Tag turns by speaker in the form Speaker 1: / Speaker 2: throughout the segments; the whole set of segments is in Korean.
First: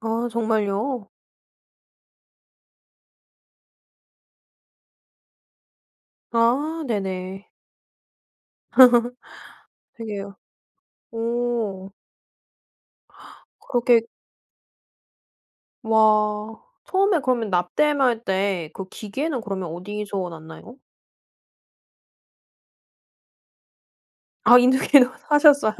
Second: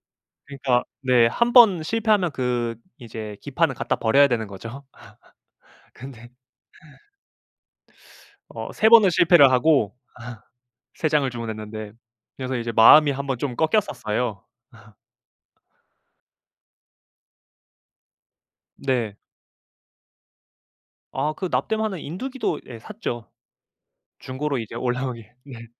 Speaker 1: 아
Speaker 2: 그니까
Speaker 1: 정말요?
Speaker 2: 네. 한번 실패하면 그 이제 기판을 갖다 버려야 되는 거죠. 근데
Speaker 1: 아 네네.
Speaker 2: 어 3 번을 실패를 하고
Speaker 1: 그러게요.
Speaker 2: 3 장을
Speaker 1: 오.
Speaker 2: 주문했는데 그래서 이제 마음이 1 번 좀
Speaker 1: 그러게
Speaker 2: 꺾였었어요.
Speaker 1: 와. 처음에 그러면 납땜할 때 그
Speaker 2: 네.
Speaker 1: 기계는 그러면 어디서 났나요?
Speaker 2: 아 그 납땜하는 인두기도 예 샀죠. 중고로
Speaker 1: 아
Speaker 2: 이제
Speaker 1: 인두기도
Speaker 2: 올라온 게 네.
Speaker 1: 사셨어요?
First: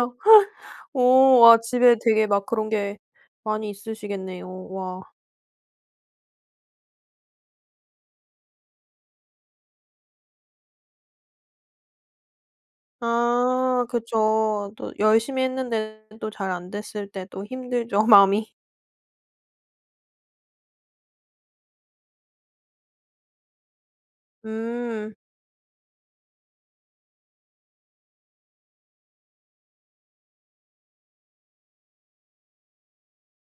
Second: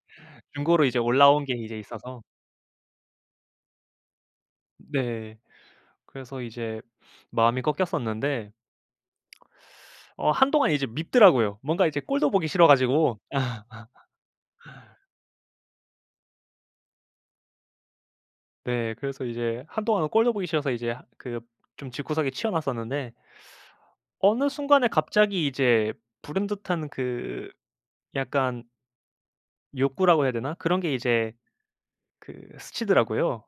Speaker 2: 중고로 이제
Speaker 1: 오.
Speaker 2: 올라온 게
Speaker 1: 와.
Speaker 2: 이제
Speaker 1: 집에
Speaker 2: 있어서
Speaker 1: 되게 막 그런 게 많이 있으시겠네요. 와.
Speaker 2: 네. 그래서 이제 마음이 꺾였었는데. 어 한동안 이제 밉더라고요. 뭔가 이제 꼴도 보기 싫어가지고
Speaker 1: 아 그쵸. 또 열심히 했는데도 잘 안 됐을 때도 힘들죠 마음이.
Speaker 2: 네. 그래서 이제 한동안은 꼴도 보기 싫어서 이제 하 그 좀 집구석에 치워 놨었는데 어느 순간에
Speaker 1: 음.
Speaker 2: 갑자기 이제 불현듯한 그 약간 욕구라고 해야 되나? 그런 게 이제 그 스치더라고요.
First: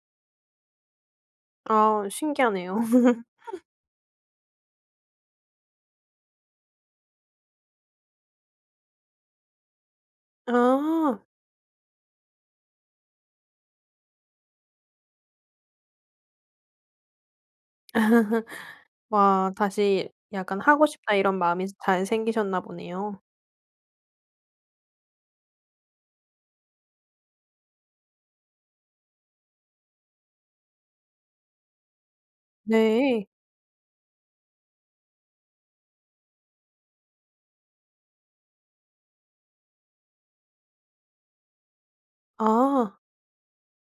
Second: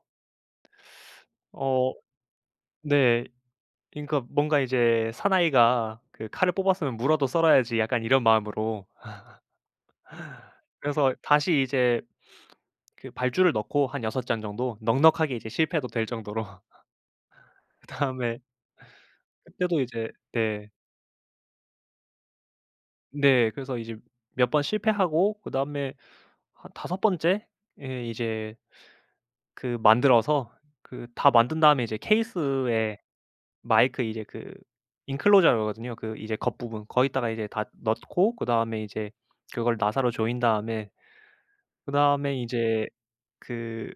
Speaker 2: 어
Speaker 1: 아 신기하네요.
Speaker 2: 네. 그니까 뭔가 이제 '사나이가 그 칼을 뽑았으면 무라도 썰어야지.' 약간 이런 마음으로. 그래서
Speaker 1: 아.
Speaker 2: 다시 이제 그 발주를 넣고 한 6 장 정도 넉넉하게 이제 실패해도 될 정도로. 그다음에
Speaker 1: 와
Speaker 2: 그때도
Speaker 1: 다시
Speaker 2: 이제
Speaker 1: '약간
Speaker 2: 네.
Speaker 1: 하고 싶다.' 이런 마음이 스 잘 생기셨나 보네요.
Speaker 2: 네. 그래서 이제 몇 번 실패하고 그다음에 한 5 번째에 이제 그 만들어서 그 다 만든 다음에 이제 케이스에
Speaker 1: 네.
Speaker 2: 마이크 이제 그 인클로저라고 하거든요. 그 이제 겉부분 거기다가 이제 다 넣고 그다음에 이제 그걸 나사로 조인 다음에 그다음에 이제
Speaker 1: 아.
Speaker 2: 그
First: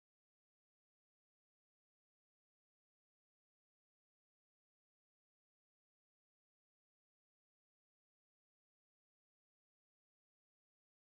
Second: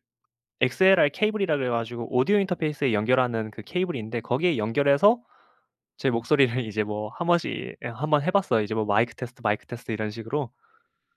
Speaker 2: XLR 케이블이라고 그래 가지고 오디오 인터페이스에 연결하는 그 케이블이 있는데 거기에 연결해서 제 목소리를 이제 뭐 한 번씩 예, 1 번 해 봤어요. 이제 뭐 "마이크 테스트, 마이크 테스트." 이런 식으로.